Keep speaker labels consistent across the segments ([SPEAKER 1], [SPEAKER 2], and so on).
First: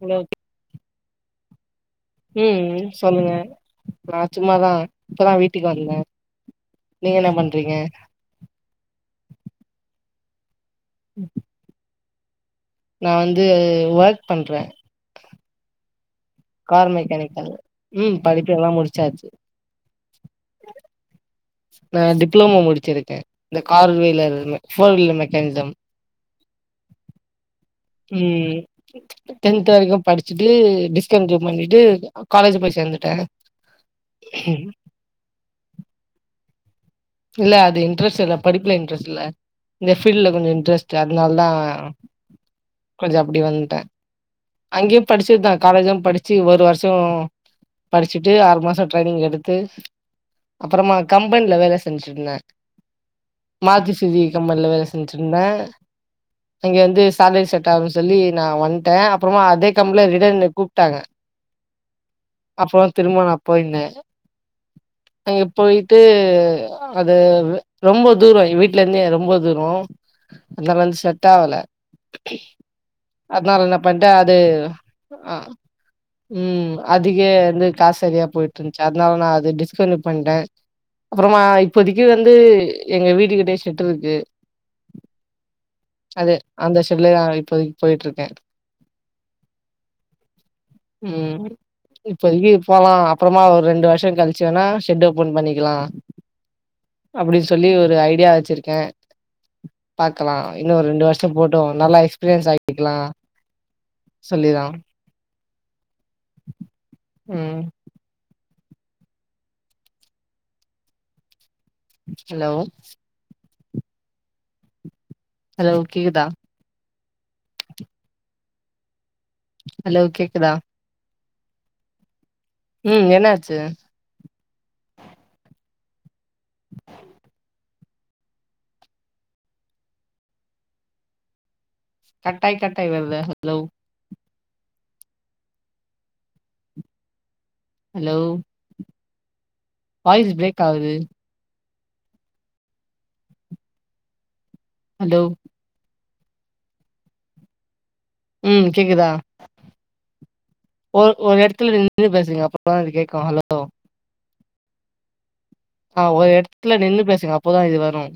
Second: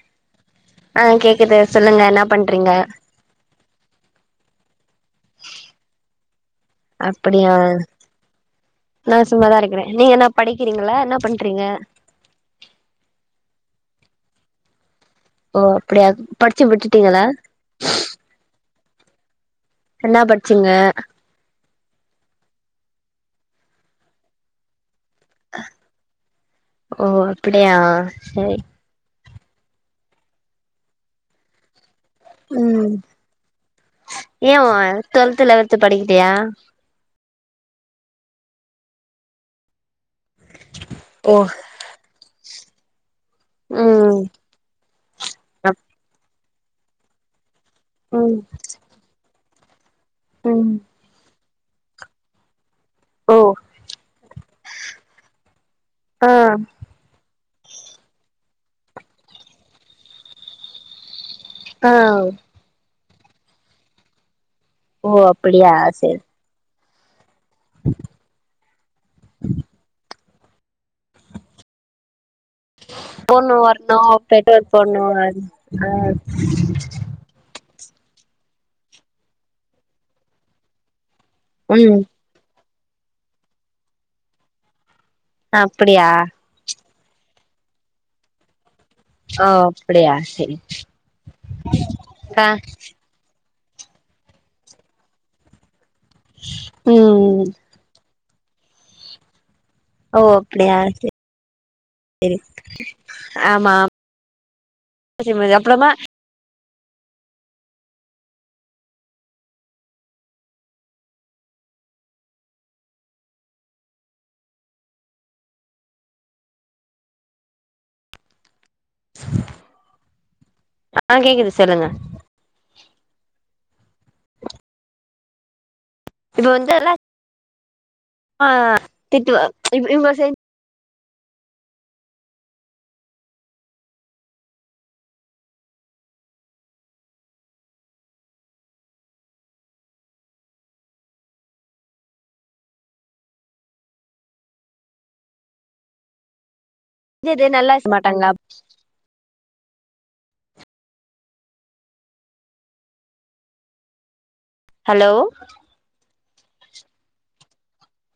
[SPEAKER 1] [unintelligible]
[SPEAKER 2] ஆ கேக்குது சொல்லுங்க என்ன பண்றீங்க
[SPEAKER 1] உம் சொல்லுங்க நான் சும்மாதான் இப்பதான் வீட்டுக்கு வந்தேன் நீங்க என்ன பண்றீங்க
[SPEAKER 2] நான் சும்மாதான் இருக்கிறேன் நீங்க என்ன படிக்க க்கிறீங்களா என்ன பண்றீங்க
[SPEAKER 1] நா வந்து ஒர்க் பண்றேன்
[SPEAKER 2] ஓ அப்படியா படிச்சு
[SPEAKER 1] கார்
[SPEAKER 2] விட்டுட்டீங்களா
[SPEAKER 1] மெக்கானிக்கல் உம் படிப்பு எல்லாம் முடிச்சு சாச்சு
[SPEAKER 2] என்னா படிச்சீங்க
[SPEAKER 1] நான் டிப்ளோமோ முடிச்சிருக்கேன் இந்த கார் வீலர்ல ஃபோர் வீல
[SPEAKER 2] ஓ அப்படியா சரி
[SPEAKER 1] ம் டென்த் வரைக்கும் படிச்சுட்டுடி [unintelligible] பண்ணிட்டு காலேஜ் போய்
[SPEAKER 2] உம்
[SPEAKER 1] சேந்துட்டே
[SPEAKER 2] ஏன் டுவெல்த் லெவன்து படிக்கலயா
[SPEAKER 1] இல்ல அது இன்ட்ரெஸ்ட் இல்ல படிப்புல இன்ட்ரெஸ்ட் இல்ல இந்த ஃபீல்டல கொஞ்சம் இன்ட்ரெஸ்டு அதனால
[SPEAKER 2] ஓ
[SPEAKER 1] தான் கொஞ்ச அப்டி வந்துட்ட
[SPEAKER 2] ம்
[SPEAKER 1] அங்கேம் படிச்சிதான்
[SPEAKER 2] அப்
[SPEAKER 1] காலேஜும் படிச்சி சி ஒரு வருஷம் படிச்சுட்டு
[SPEAKER 2] ம்
[SPEAKER 1] ஆறு மாசம் ட்ரைனிங் எடுத் த்து
[SPEAKER 2] ம்
[SPEAKER 1] அப்பறமா கம் கம்பன்ல வேல செஞ்சிருந்தேன்
[SPEAKER 2] ஓ
[SPEAKER 1] [unintelligible] கம்பனில வேல செஞ்சுருந்தன்
[SPEAKER 2] ஆ
[SPEAKER 1] அங்க வந்து [unintelligible] [unintelligible] சொல்லி நான் வந்ட்டேன் அப்புறமா அதே கம்பெனில ரிட்டன் என்ன கூப்ட்டாங்க
[SPEAKER 2] ஆஹ்
[SPEAKER 1] அப்பறோ திரும்ப நா போயிருந்த
[SPEAKER 2] ஓ
[SPEAKER 1] அங்கே
[SPEAKER 2] அப்படியா
[SPEAKER 1] போயிட்டு
[SPEAKER 2] சரி
[SPEAKER 1] அது ரொம்ப தூரோ வீட்டு்ல இருந்தே ரொம்ப தூரோ அந்த வந்து செஷட் ஆவல
[SPEAKER 2] பொண்ணு
[SPEAKER 1] அதனால என்ன
[SPEAKER 2] வர்
[SPEAKER 1] பண்ட்டே
[SPEAKER 2] இன்னு
[SPEAKER 1] அது
[SPEAKER 2] பெட்ரோல் போட்ணு
[SPEAKER 1] அ
[SPEAKER 2] அஹ்
[SPEAKER 1] ம் அதிக வந்து காசு செரியா போயிட்டு இருந்துச்சு அதனால நான் அது டிஸ்கண்டின்யு பண்டே அப்பறமா
[SPEAKER 2] ம்
[SPEAKER 1] இப்போதைக்கு வந்து எங்க வீட்டுக்கிட்டய செட் இருக்கு
[SPEAKER 2] அப்படியா
[SPEAKER 1] அது [unintelligible] இப்போதைக்கு போயிட்டு இருக்கேன்
[SPEAKER 2] ஓ அப்படியா சரி
[SPEAKER 1] உம்
[SPEAKER 2] ஆ
[SPEAKER 1] இப்பதிக்கு போலாம் அப்பறமா ஒரு ரெண்டு வருஷம் கழிச்சு வேனா ஷெட் ஓப்பன் பண்ணிக்கலா அப்டி
[SPEAKER 2] ம்
[SPEAKER 1] சொல்லி ஒரு ஐடியா வச்சுருக்கே
[SPEAKER 2] ஓ
[SPEAKER 1] பாக்கலா இன்னும்
[SPEAKER 2] அப்படியா
[SPEAKER 1] ஒரு ரெண்டு வருஷோ போட்டோம் நல்லா எக்ஸ்பீரியன்ஸ் ஆகிக்கலா
[SPEAKER 2] [unintelligible] அப்றமா
[SPEAKER 1] ம் ஹலோ ஹலோ கேக்குதா ஹலோ கேக்குதா
[SPEAKER 2] ஆஹ் கேக்குது சொல்லுங்க
[SPEAKER 1] உம் என்னாச்சு
[SPEAKER 2] இது வந்தல்ல [inaudible]
[SPEAKER 1] கட்டாய் கட்டாய் வருது ஹலோ ஹலோ வாய்ஸ் பிரேக் ஆகுது ஹலோ
[SPEAKER 2] இது [unintelligible]
[SPEAKER 1] உம் கேக்குதா ஒரு ஒரு இடத்துல நின்னு பேசுங்க அப்பதா அது கேக்கும் ஹலோ
[SPEAKER 2] ஹலோ
[SPEAKER 1] ஆஹ் ஒரு இடத்துல நின்னு பேசுங்க அப்போதான் இது வரும்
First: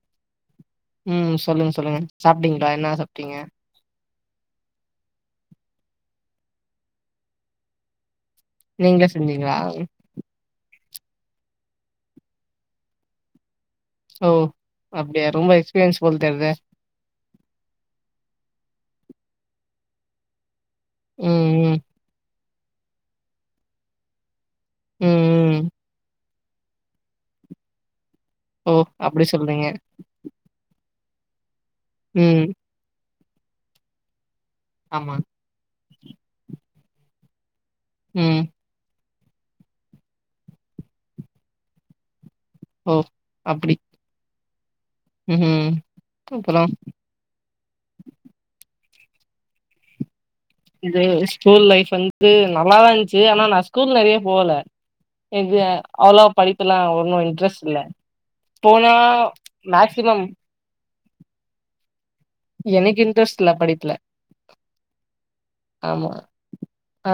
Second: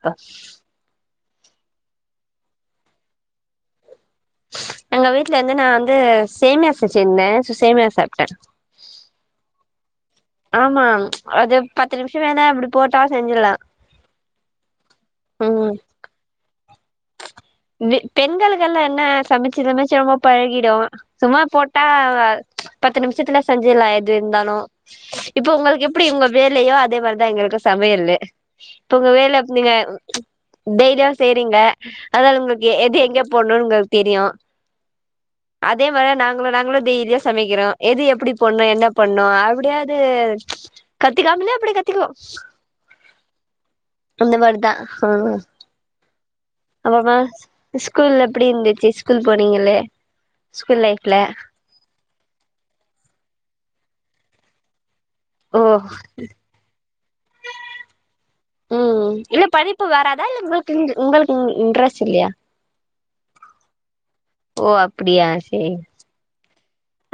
[SPEAKER 2] அ
[SPEAKER 1] உம் சொல்லுங்க சொல்லுங்க சாப்டீங்களா என்ன சாப்டீங்க
[SPEAKER 2] எங்க வீட்டு்ல இருந்து நான் வந்து சேமியாசை செங்சிருந்தே சேமியா சாப்பிட்டே
[SPEAKER 1] நீங்க செஞ்சிங்களா
[SPEAKER 2] ஆமா அது பத்து நிமிஷோ வேல அப்டி போட்டா செஞ்சிடலா
[SPEAKER 1] ஓ அப்டியா ரொம்ப எக்ஸ்பீரியன்ஸ் போல தெரியது
[SPEAKER 2] பெ பெண்களுக்கெல்லாம் என்ன சமைச்சு சமைச்சு ரொம்ப பழகிடும்
[SPEAKER 1] ம்,
[SPEAKER 2] சும்மா
[SPEAKER 1] ம்,
[SPEAKER 2] போட்டா பத்து நிமிஷத்துல செஞ்சில்லாம் எது இருந்தாலும்
[SPEAKER 1] ம்,
[SPEAKER 2] இப்ப
[SPEAKER 1] ம்.
[SPEAKER 2] உங்களுக்கு எப்படி உங்க வேலையோ அதே மாரிதான் எங்களுக்கு சமையல்லு
[SPEAKER 1] ஓ!
[SPEAKER 2] இப்ப உங்க
[SPEAKER 1] அப்டி
[SPEAKER 2] வேலை
[SPEAKER 1] சொல்றீங்க.
[SPEAKER 2] அப்பனீங்க டெய் லி தான் செய்றீங்க அதா
[SPEAKER 1] ம்.
[SPEAKER 2] உங்கள்கு எது எங்க பொன்னுங்களுக்கு தெரியும்
[SPEAKER 1] ஆமா
[SPEAKER 2] அதே மாரி நாங்களும் நாங்களும் டெய்லியும் சமைக்கிறோம் எது எப்படி
[SPEAKER 1] ம்.
[SPEAKER 2] போன்னும் என்ன பண்ணும் அப்படியாவது கத்துக்காமலா அப்டி கத்துக்குறும்
[SPEAKER 1] ஓ! அப்டி.
[SPEAKER 2] அந்த மாரிதான் ஆ
[SPEAKER 1] ம்ஹ்ம். அப்புறம்
[SPEAKER 2] ஆமா ஸ்கூல் எப்படி இருந்துச்சு ஸ்கூல் போனீங்களே ஸ்கூல்
[SPEAKER 1] இது
[SPEAKER 2] லைஃப்ல
[SPEAKER 1] ஸ்கூல் லைஃப் வந் ம்ம் நல்லாதான் இருந்ச்சு ஆனா நான் ஸ்கூல் நெறைய போகல எது
[SPEAKER 2] ஓ
[SPEAKER 1] அவ்ளோ படிப்பு எல்லாம் ஒன்னும் இன்ட்ரெஸ்ட் இல்ல போனா
[SPEAKER 2] ம் இல்ல படிப்பு
[SPEAKER 1] மேக்சிமம்
[SPEAKER 2] ல்லயா ஒ அப்டியா சரி
[SPEAKER 1] ஆமா. ஆ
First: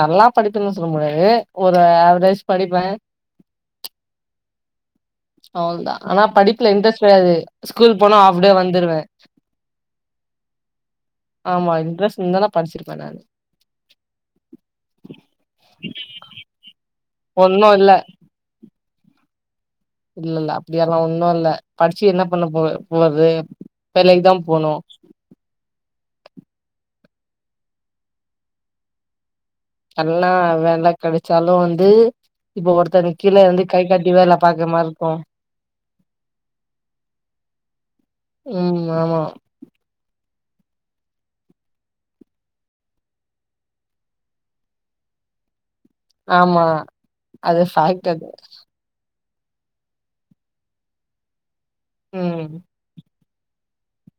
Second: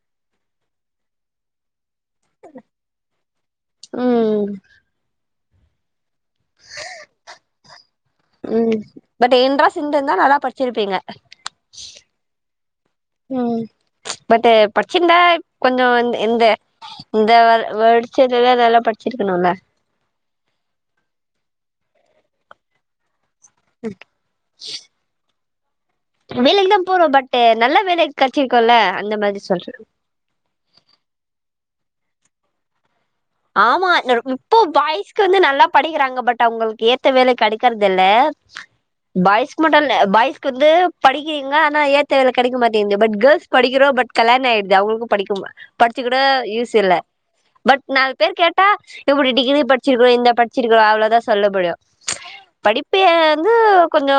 [SPEAKER 1] நல்லா படிப்பேன்னு சொல்ல முடியாது ஒரு ஆவரேஜ் படிப்பேன்
[SPEAKER 2] ம்ம்
[SPEAKER 1] அவ்ளவு தான் ஆனா படிப்புல இன்ட்ரெஸ்ட் வராது
[SPEAKER 2] ம் பட் இன்ட்ரஸ்ட் இருந்திருந்தா நல்லா படிச்சிருப்பீங்க
[SPEAKER 1] ஆமா இன்ட்ரெஸ்ட் இருந்தா படிச்சிருப்பே நானு
[SPEAKER 2] ம் பட் படிச்சிருந்தா கொஞ்சம் வந் இந்த இந்த
[SPEAKER 1] ஒன்னு இல்ல
[SPEAKER 2] [unintelligible] நல்லா ப படிச்சிருக்கலாம்ல
[SPEAKER 1] இல்ல இல்ல அப்டி எல்லாம் ஒன்னும் இல்ல படிச்சு என்ன பண்ண போ போறது வேலைக்கு தான் போணும்
[SPEAKER 2] வேலைக்கு தான் போறோம் பட் நல்ல வேலைக் கடச்சிருக்கோல அந்த மாரி
[SPEAKER 1] நல்ல வேல கடச்சாலும் வந் இது இப்ப ஒருத்த
[SPEAKER 2] ஆமா இப்போ பாய்ஸ்க்கு வந்து நல்லா படிக்கிறாங்க பட் அவங்களுக்கு ஏத்த வேலை கெடைக்கிறது இல்ல
[SPEAKER 1] ம் ஆமா
[SPEAKER 2] பாய்ஸ்கு மட்டும் இல்ல பாய்ஸ் வந்து படிக்கிறீங்க ஆனா ஏத்த வேல கெடைக்க மாட்டேங்குது பட் கேர்ஸ் படிக்கிறோம் பட் கல்யாணம் ஆயடுது அவங்களுக்கும் படிக்கும் படிச்சி கூட
[SPEAKER 1] ஆமா
[SPEAKER 2] யூஸ் இல்ல
[SPEAKER 1] அது
[SPEAKER 2] பட்
[SPEAKER 1] ஃபேக்ட்
[SPEAKER 2] நாலு
[SPEAKER 1] அது
[SPEAKER 2] பேர் கேட்டா எப்டி டிகிரி படிச்சிருக்கோ இந்த படிச்சிருக்கோ அவ்ளோதா சொல்ல முடியு
[SPEAKER 1] ம்
[SPEAKER 2] படிப்பு வந்து கொஞ்சோ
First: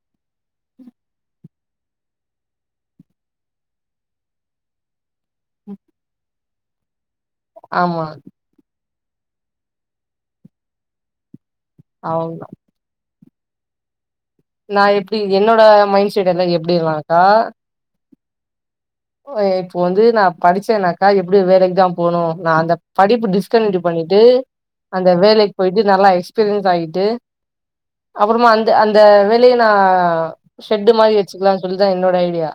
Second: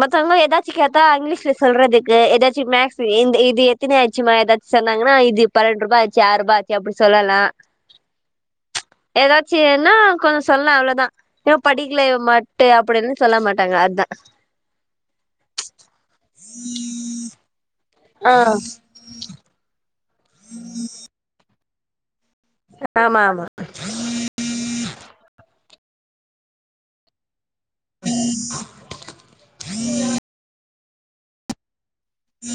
[SPEAKER 2] மத்தவங்க ஏதாச்சி கேட்டா இங்கிலீஷ்ல சொல்றதுக்கு ஏதாச்சி மேக்ஸ் இந் இது எத்தனைய ஆச்சுமா ஏதாச்சி சொன்னாங்கன்னா இது பன்ரண்டு ருபா ஆச்சு ஆறு ருபா ஆச் [unintelligible] சொல்லலா
[SPEAKER 1] ஆமா
[SPEAKER 2] ஏதாச்சின்னா கொஞ்ச சொல்லலா அவ்ளோதா ஏ படிக்கல
[SPEAKER 1] அவ்ளோதா
[SPEAKER 2] மட்டு அப்டின்னு சொல்ல மாட்டாங்க அதா
[SPEAKER 1] நா எப்டி என்னோட மைண்ட் செட் எல்லா எப்டி இல்லாங்கா
[SPEAKER 2] ஆஹ்
[SPEAKER 1] ஓ இப்போ வந்து நா படிச்சேன்னாக்கா எப்புடி வேலை க்கு தா போணு நா அந்த
[SPEAKER 2] ஆமா
[SPEAKER 1] படிப்பு
[SPEAKER 2] ஆமா
[SPEAKER 1] டிஸ்கன்டினியூடி பண்ணிட்டு அந்த வேலை போய்ட்டு நல்லா எக்ஸ்பீரியன்ஸ் ஆய்ட்டு அப்புறமா அந்த அந்த வேலய நா ஷெட்டு மாரி வச்சுக்கலா சொல் இதா என்னோட ஐடியா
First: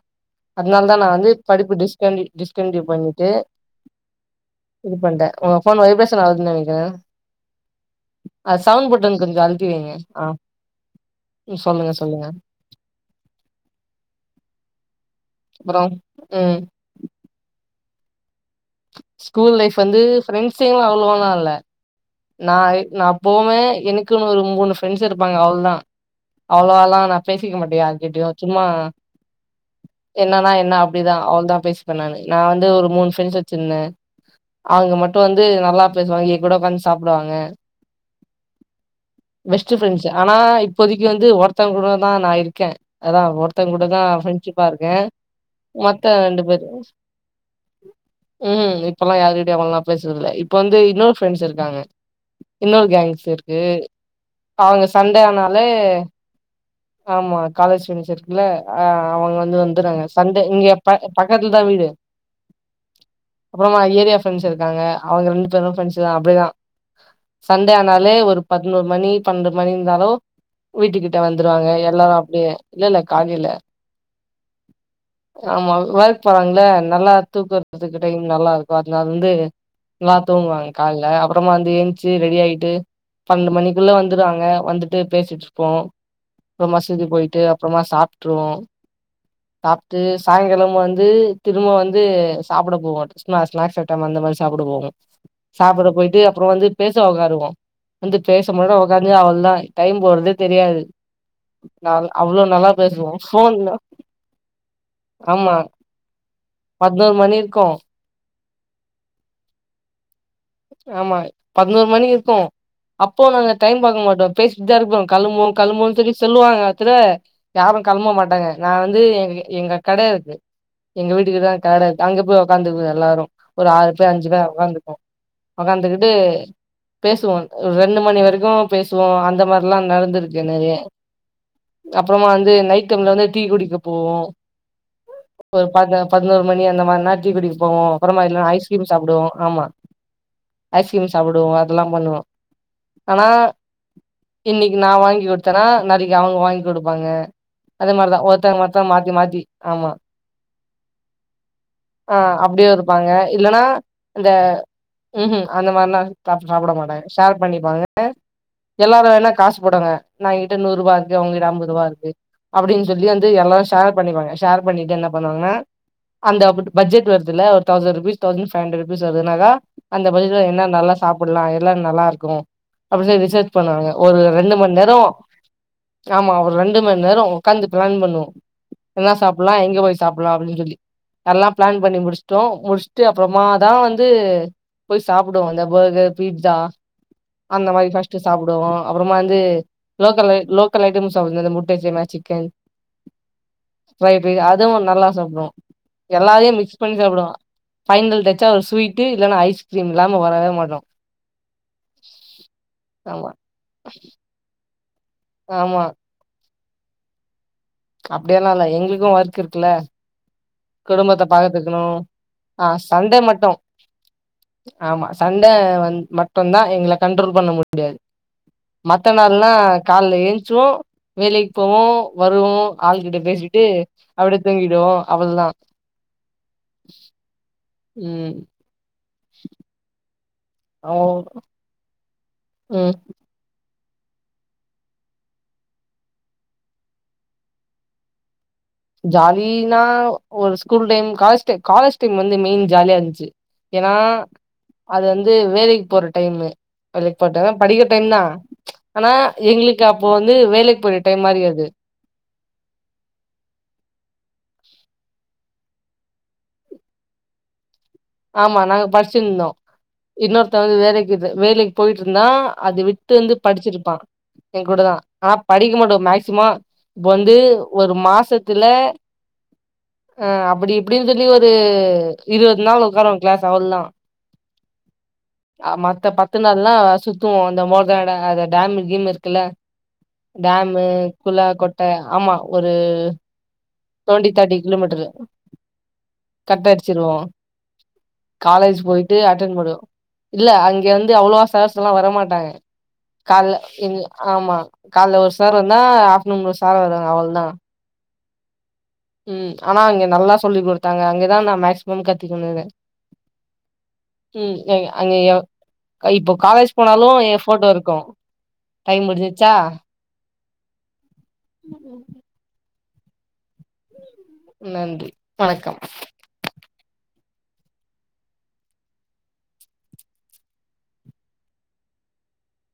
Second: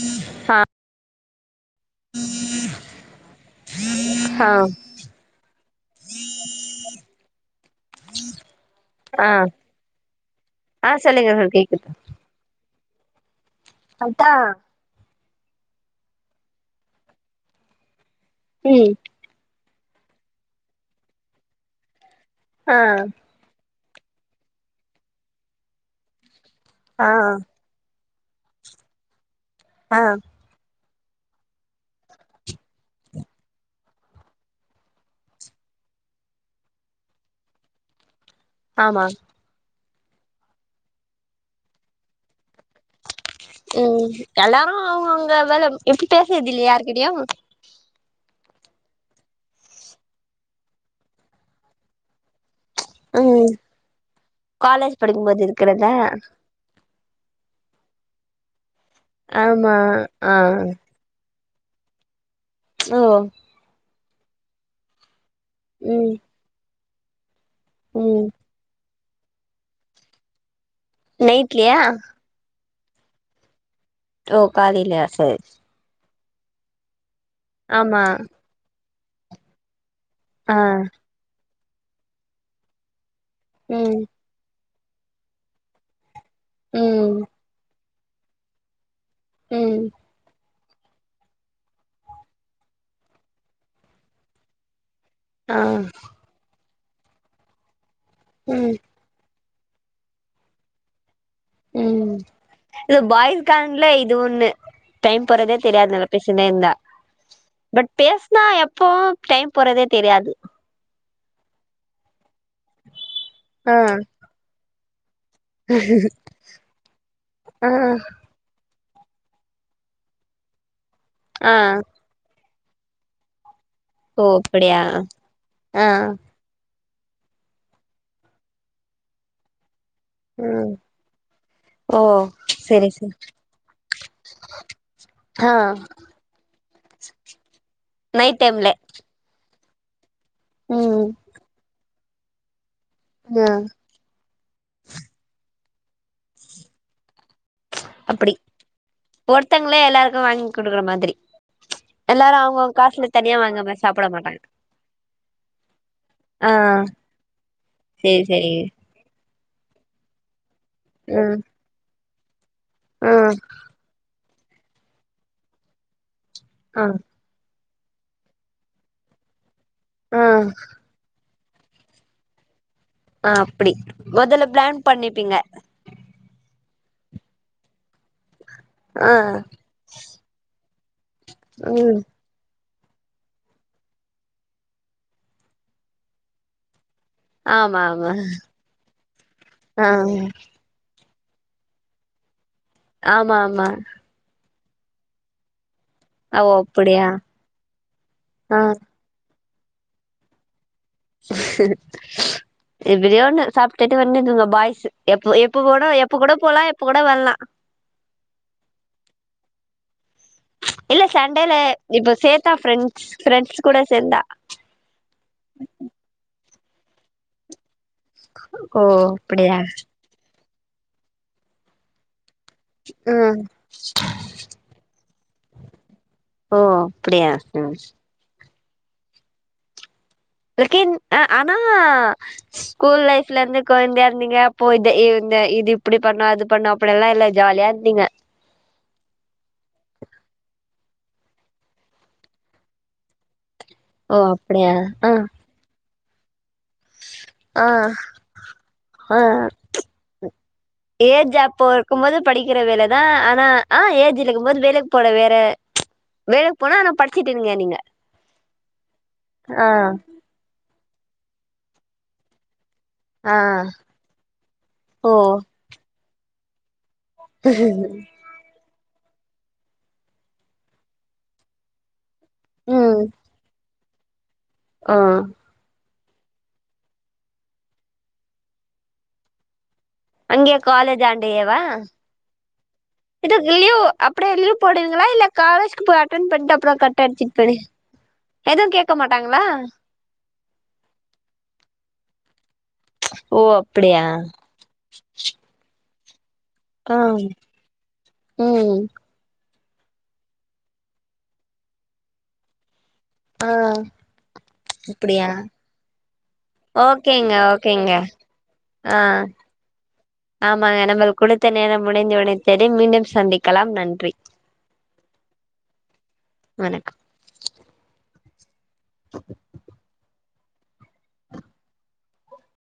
[SPEAKER 2] ஆ
[SPEAKER 1] அதுனால தா நா வந்து படிப்பு டிஸ்கண்ட் டிஸ்கண்டின்யு பண்ணிட்டு
[SPEAKER 2] ஆ
[SPEAKER 1] இது பண்றே உங்க ஃபோன் வைப்ரேஷன் ஆவுதுன்னு நெனைக்கிற அது சவுண்ட் பட்டன்
[SPEAKER 2] ஆ
[SPEAKER 1] கொஞ்சோ அழுத்தி வைங்க ஆ
[SPEAKER 2] ஆ சொல்லுங்க
[SPEAKER 1] சொல்லுங்க சொல்லுங்க
[SPEAKER 2] அத்தா
[SPEAKER 1] அப்புறோ உம்
[SPEAKER 2] ம்
[SPEAKER 1] ஸ்கூல் லைஃப் இப்ப வந்து ஃப்ரெண்ட்ஸ்ங்களு அவ்ளோளா இல்ல நா
[SPEAKER 2] ஆ
[SPEAKER 1] அ நா போவே எனக்குனு ஒரு மூணு ஃப்ரெண்ட்ஸ் இருப்பாங்க அவ்ள தா அவளவாலா
[SPEAKER 2] ஆ
[SPEAKER 1] நா பேசிக்க மாட்ட யார்கி கிட்டயு சும்மா
[SPEAKER 2] ஆ
[SPEAKER 1] என்னான்னா என்ன அப் அப்படிதா அவ்ளோ தா பேசிப்ப நானு நா வந்து ஒரு மூணு ஃபிரண்ட்ஸ் வச்சிருந்தே அவுங்க மட்டு வந்து நல்லா பேசுவாங்க எங் கூட உக்காந்து சாப்டு சாப்புடுவாங்க
[SPEAKER 2] ஆமாங்
[SPEAKER 1] பெஸ்ட் ஃபிரண்ட்ஸ் ஆனா இப்பதிக்கு வந்து ஒருத்தவங் கூட தா நா இருக் கே அதா ஒருத்தங்க கூடதா
[SPEAKER 2] ம்
[SPEAKER 1] ஃபிரெண்ட்ஷிப்பா
[SPEAKER 2] எல்லாரு
[SPEAKER 1] இருக்க
[SPEAKER 2] அவங்கவுங்க வேல எப்டி
[SPEAKER 1] மத்த ரெண்டு
[SPEAKER 2] பேசுறது
[SPEAKER 1] பேரு
[SPEAKER 2] இல்லையா யார்கிட்டயு
[SPEAKER 1] ம் இப்போலாம் யார்கிட்டயூம் அவ்ளோளாம் பேசுரது இல்ல இப்ப வந்து இன்னொரு ஃப்ரெண்ட்ஸ் இருக் காங்க இன்னோரு கேங்ஸ்
[SPEAKER 2] ம்
[SPEAKER 1] இருக்கு அவ்ங்க
[SPEAKER 2] காலேஜ்
[SPEAKER 1] சண்டே
[SPEAKER 2] படிக்கும்போது
[SPEAKER 1] ஆனாலே
[SPEAKER 2] இருக்கிறதா
[SPEAKER 1] ஆமா காலேஜ் ஃபிரெண்ட்ஸ் இருக்குல்ல ஆஹ் அவங்க வந்து
[SPEAKER 2] ஆமா
[SPEAKER 1] வந்துற்றாங்க
[SPEAKER 2] ஆ
[SPEAKER 1] சண்டே இங்க ப பக்க பக்கத்துல தா வீடு
[SPEAKER 2] ஓ
[SPEAKER 1] அப்றமா ஏரியா ஃபிரெண்ட்ஸ் இருக்காங்க அவுங்க ரெண்டு பேரும் ஃபிரெண்ட்ஸ் தா
[SPEAKER 2] ம்
[SPEAKER 1] அப்டிதா [unintelligible] சண்டே ஆனாலே
[SPEAKER 2] ம்
[SPEAKER 1] ஒரு பத்னோரு மணி பன்னெண்டு மணி இருந்தாலோ வீட்டுக்கிட்ட வந்துருவாங்க
[SPEAKER 2] நைட்லயா
[SPEAKER 1] எல்லாரும் அப்டியே இல்ல இல்ல காலைல
[SPEAKER 2] ஓ காலையிலையா சேரி சே
[SPEAKER 1] ஆமா ஒர்க் போறாங்கள நல்லா தூக்குறதுக்கு டைம் நல்லா இருக்கும் லா வந்து எல்லா
[SPEAKER 2] ஆ
[SPEAKER 1] தூங்குவாங்க கால்ல அப்றோ அப்புறமா வந்து ஏஞ்ச்சு ரெடி ஆயிட்டு பன்னெண்டு மணிக்குள்ள
[SPEAKER 2] ம்
[SPEAKER 1] வந்துறங்க வந்து ட்டு பேசிட்டு இருப்போ அப்றோ மசுதி
[SPEAKER 2] ம்
[SPEAKER 1] போய்ட்டு அப்புறமா சா ட்டுருவோ
[SPEAKER 2] ம்
[SPEAKER 1] சாப்ட்டு சாய்ங்காலம் வந்து திரும்ப வந்து சாப்டபோவோ சின்ன ஸ்னாக்ஸ் ஐய்டம் அந்த மாரி சாப்ட போவோ
[SPEAKER 2] ஆஹ்
[SPEAKER 1] அப்றோ வந்து பேச உக்காருவோ வந்து பேச போது
[SPEAKER 2] ம்
[SPEAKER 1] உக்காந்து அவளோதா டைம் போறதே தெரியாது நா
[SPEAKER 2] உம்
[SPEAKER 1] அவ்ளோ நல்லா
[SPEAKER 2] இது
[SPEAKER 1] பேசுவோ
[SPEAKER 2] பாய்ஸ்
[SPEAKER 1] ஃபோன்ல
[SPEAKER 2] காங்கலே இது ஒண்ணு டைம்
[SPEAKER 1] ஆமா
[SPEAKER 2] போறதே தெரியாது நல்லா பேசினே இருந்தா
[SPEAKER 1] பதினோரு மணி இருக்கு
[SPEAKER 2] பட் பே நா எப்போ டைம் போறதே தெரியாது
[SPEAKER 1] ஆமா பதினோரு மணி இருக்கு அப்போ நாங்க
[SPEAKER 2] ஆ
[SPEAKER 1] டைம் பாக்க மாட்டோம் பேசிட்டுதான் இருப்போ கிளம்புவோம் கிளம்புவோம் சொல்லி சொல்லுவாங்க இடத்தில
[SPEAKER 2] ஆ
[SPEAKER 1] யாரும் கிளம்ப மாட்டாங்க நான் வந்து எ எங்க கட இருக்கு எங்க
[SPEAKER 2] ஆ
[SPEAKER 1] வீட்டுக்குதான் காடை அங்க போ உட்காந்துவோ எல்லாரு ஒரு ஆறு பேர்
[SPEAKER 2] ஓ
[SPEAKER 1] அஞ்சு பேர்
[SPEAKER 2] அப்படியா
[SPEAKER 1] ஒக்காந்துப்போ
[SPEAKER 2] ஆ
[SPEAKER 1] வந்துகிட்டு பேசுவோம் ரெண்டு மணி வரைக்கும் பேசுவோம் அந்த மாதிரிலாம் நிறைய நடந்திருக்கு நிறைய
[SPEAKER 2] ம் ஓ
[SPEAKER 1] அப்புறமா வந்து நைட்
[SPEAKER 2] சரி சரி
[SPEAKER 1] டைம்ல வந்து டீ குடிக்க போவோம்
[SPEAKER 2] ஆ
[SPEAKER 1] ஒரு பதினோரு மணி அந்த மாதிரினா டீ குடிக்க போவோம்
[SPEAKER 2] நைட்
[SPEAKER 1] அப்புறமால்ல
[SPEAKER 2] டைம்ல
[SPEAKER 1] ஐஸ்கிரீம் சாப்டுவோம் ஆமா
[SPEAKER 2] ம்
[SPEAKER 1] ஐஸ்கிரீம் சாப்படுவோம் அதெல்லாம் பண்ணுவோம் ஆனா
[SPEAKER 2] ஆ
[SPEAKER 1] இன்னைக்கு நான் வாங்கி கொடுத் த்தனா நாளைக்கு அவங்க வாங்கி கொடுப்பாங்க
[SPEAKER 2] அப்படி ஒருத்தங்களே
[SPEAKER 1] ஆமா
[SPEAKER 2] எல்லாருக்கும் வாங்கி கொடுக்குற மாதிரி
[SPEAKER 1] ஆ
[SPEAKER 2] எல்லாரும்
[SPEAKER 1] அப்டியு
[SPEAKER 2] அவங்கங்க
[SPEAKER 1] இருப்பாங்க
[SPEAKER 2] காசுல தனியா
[SPEAKER 1] இல்லன்னா
[SPEAKER 2] வாங்காம சாப்பிட
[SPEAKER 1] இந்த
[SPEAKER 2] மாட்டாங்க
[SPEAKER 1] அந்த மாரிலா
[SPEAKER 2] ஆ
[SPEAKER 1] சாப்பிட மாட்டாங்க ஷேர் பண்ணிப்பாங்க
[SPEAKER 2] சேரி சேரி
[SPEAKER 1] எல்லாரு காசு போடுங்க நான் இ நூறுரூபா இருக்கு
[SPEAKER 2] ம்
[SPEAKER 1] உங்கிட்ட ஐம்பது ரூபா இருக்கு அப்படின்னு சொல்லி
[SPEAKER 2] ஆ
[SPEAKER 1] வந்து எல்லாரும் ஷேர் பண்ணிப்பாங்க ஷேர் பண்ணிட்டு என்ன பண்ணுவாங்கன்னா அந்த
[SPEAKER 2] ஆ
[SPEAKER 1] பட்ஜெட் வருதுல thousand rupees thousand five hundred rupees வருதுனாக்க அந்த
[SPEAKER 2] ஆ
[SPEAKER 1] பைசா என்னென்னலா சாப் ப்படலாம் எல்லா நல்லா இருக்கு அப்படனு சொல்ல
[SPEAKER 2] ஆ
[SPEAKER 1] ரிசர்ச்
[SPEAKER 2] அப்டி
[SPEAKER 1] பண்ணுவாங்க ஒரு
[SPEAKER 2] மொதல்ல
[SPEAKER 1] ரெண்டு மணி
[SPEAKER 2] பிளான்
[SPEAKER 1] நேரம்
[SPEAKER 2] பண்ணிப்பீங்க
[SPEAKER 1] ஆமா ஒரு ரெண்டு ஒரு மணி நேரம் உட்கந்து பிளான் பண்ணுவோ என்ன
[SPEAKER 2] ஆ
[SPEAKER 1] சாப்பிடலாம் எங்க போய் சாப்பிடலாம் அப்படின்னு சொல்லி எல்லாம் பிளான் பண்ணி
[SPEAKER 2] ம்
[SPEAKER 1] முடிச்சுட்டோம் முடிச்ச அப்புறமா தான் வந்து போய் சாப்பிடுவோம் அந்த பர்கர் பிட்சா அந்த
[SPEAKER 2] ஆமா
[SPEAKER 1] மாதிரி
[SPEAKER 2] ஆமா
[SPEAKER 1] பர்ஸ்ட் சாப்பிடுவோம் அப்புறமா வந்து
[SPEAKER 2] ஆ
[SPEAKER 1] லோக்கல் லோக்கல் ஐட்டம்ஸ் முட்டை செமா சிக்கன்
[SPEAKER 2] ஆமா ஆமா
[SPEAKER 1] இதுவும் நல்லா சாப்பிடுவோம்
[SPEAKER 2] ஓ
[SPEAKER 1] எல்லாரையும் மிக்ஸ் பண்ணி
[SPEAKER 2] அப்டியா
[SPEAKER 1] சாப்பிடுவங்க பைனல் டச்சா
[SPEAKER 2] ஆ
[SPEAKER 1] ஒரு ஸ்வீட் இல்ன்னா ஐஸ் ச இல்லாம வரவே மாட்டோம்
[SPEAKER 2] எப்படியோ
[SPEAKER 1] ஆமா
[SPEAKER 2] ஒண்ணு சாப்பிட்டுட்டு வந்துதுங்க பாய்ஸ்சு எப்ப எப்ப
[SPEAKER 1] ஆமா
[SPEAKER 2] கூட எப்ப கூட போகலாம் கூட வரலாம்
[SPEAKER 1] அப்படியெல்லாம் இல்ல எங்களுக்கும் ஒர்க் இருக்குல்ல
[SPEAKER 2] இல்ல
[SPEAKER 1] குடும்பத்தை
[SPEAKER 2] சண்டேல
[SPEAKER 1] பாத்துக்கணும்
[SPEAKER 2] இப்ப சேத்தா
[SPEAKER 1] ஆஹ்
[SPEAKER 2] ஃப்ரெண்ட்ஸ்
[SPEAKER 1] சண்டே மட்டும்
[SPEAKER 2] ஃப்ரெண்ட்ஸ் கூட சேந்தா
[SPEAKER 1] ஆமா சண்டே வந்து மட்ட தான் எங்களை கண்ட்ரோல் பண்ண முடியும் முடியாது
[SPEAKER 2] ஓ
[SPEAKER 1] மத்த
[SPEAKER 2] அப்டியா
[SPEAKER 1] நாளெல்லாம் காலேல எழுந போ வேலைக்கு போ வருவோம் ஆளுகிட்ட
[SPEAKER 2] ம்
[SPEAKER 1] பேசிட்டு அப்படியே தூங்கிடுவோம் [inaudible]
[SPEAKER 2] ஓ அப்படியா
[SPEAKER 1] உம் [inaudible]
[SPEAKER 2] [unintelligible] அ
[SPEAKER 1] அவ்
[SPEAKER 2] ஆனா
[SPEAKER 1] ம்
[SPEAKER 2] ஸ்கூல் லைஃப்ல இருந்து கொழந்தயா இருந்தீங்க அப்போ இத இ இந்த இது இப்டி பண்ணா அது பண்ணா அப்டியெல்லா இல்ல ஜாலியா இருந்தீங்க
[SPEAKER 1] ஜாலினா ஒரு school time college time college time வந்து மெயின் ஜாலியா இருந்துச்சு ஏனா
[SPEAKER 2] ஓ அப்டியா
[SPEAKER 1] அது
[SPEAKER 2] ஆ
[SPEAKER 1] வந்து வேலைக்கு போறட் டைமு வேலைக்கு போட்டா
[SPEAKER 2] ஆ
[SPEAKER 1] படிக்கிற டைம் தா ஆனா
[SPEAKER 2] ஆ
[SPEAKER 1] எங்ளுக்கு அப்போ வந்து வேலைக்கு போய டைம்
[SPEAKER 2] ஏஜ்
[SPEAKER 1] மாரி
[SPEAKER 2] அப்போ
[SPEAKER 1] அது
[SPEAKER 2] இருக்கும் போது படிக்கிற வேலதா ஆனா ஆ ஏஜ் இருக்கும் போது வேலைக்கு போட வேற வேலைக்கு போனா ஆனா படிச்சுட்டு இருந்தீங்க நீங்க
[SPEAKER 1] ஆமா நாங்க படிச்சிருந்தோ
[SPEAKER 2] ஆ
[SPEAKER 1] இன்னொருத்த வந்து வேலைக் க்கு வேலைக் போய்ட்டு இருந்தா அது விட்டு வந்து
[SPEAKER 2] ஆ
[SPEAKER 1] படிச்சிருப்பா எங்க கூடதா
[SPEAKER 2] ஓ
[SPEAKER 1] ஆனா படிக்க மாட்டோ மேக்ஸிம வந்து ஒரு மாசத்துல அ அப்டி இப்டினு சொல்லி ஒரு இருவது நாளு
[SPEAKER 2] ம்
[SPEAKER 1] உக்காருவோ கிளாஸ் அவ்ளதா
[SPEAKER 2] ஆ
[SPEAKER 1] மத்த பத்து நாள்லா சுத்துவோ அந்த மோரதனடை அத டேமு கீமு இருக்குல்ல
[SPEAKER 2] அங்கே
[SPEAKER 1] டேமு
[SPEAKER 2] காலேஜ்
[SPEAKER 1] குள
[SPEAKER 2] ஆண்டயேவா
[SPEAKER 1] கொட்ட ஆமா ஒரு
[SPEAKER 2] இதுக் லீவ்
[SPEAKER 1] டுவெண்டி
[SPEAKER 2] அப்டியே
[SPEAKER 1] தேர்ட்டி
[SPEAKER 2] லீவ் போடுவீங்களா
[SPEAKER 1] கிலோமீட்டரு
[SPEAKER 2] இல்ல காலேஜ்க்கு போய் அட்டன் பண்ட்டு அப்றோ கட் அட்சிட்டு போய் எதுவு
[SPEAKER 1] காலேஜ்
[SPEAKER 2] கேக்க
[SPEAKER 1] போயிட்டு
[SPEAKER 2] மாட்டாங்களா
[SPEAKER 1] அட்டன் பண்ணுவோ இல்ல அங்க வந்து அவ்ளவா சர்ஸ் எல்லா வர மாட்டாங்க
[SPEAKER 2] ஓ
[SPEAKER 1] கால்ல இ
[SPEAKER 2] அப்டியா
[SPEAKER 1] ஆமா காலைல ஒரு சார் வந்தா [unintelligible] சார்
[SPEAKER 2] ஆ
[SPEAKER 1] வருவாங்க அவ்ளதா
[SPEAKER 2] ம்
[SPEAKER 1] ம் ஆனா அங்க நல்லா சொல்லி் குடுத்தாங்க அங்கதா நா மேக்சிமம் கத்திக்கணுது
[SPEAKER 2] ஆ
[SPEAKER 1] அங்க
[SPEAKER 2] அப்டியா
[SPEAKER 1] எ இப்போ காலேஜ் போனாலு எ
[SPEAKER 2] ஓகேங்க
[SPEAKER 1] ஃபோட்டோ
[SPEAKER 2] ஓகேங்க
[SPEAKER 1] இருக்கு
[SPEAKER 2] ஆ
[SPEAKER 1] டைம் முடிஞ்சிச்சா
[SPEAKER 2] ஆமாங்க நம்மளுக் குடுத்த நேரம் முடிஞ்ச [unintelligible] மீண்டும் சந்திக்கலாம் நன்றி
[SPEAKER 1] நன்றி வணக்கம்
[SPEAKER 2] வணக்கம் [inaudible]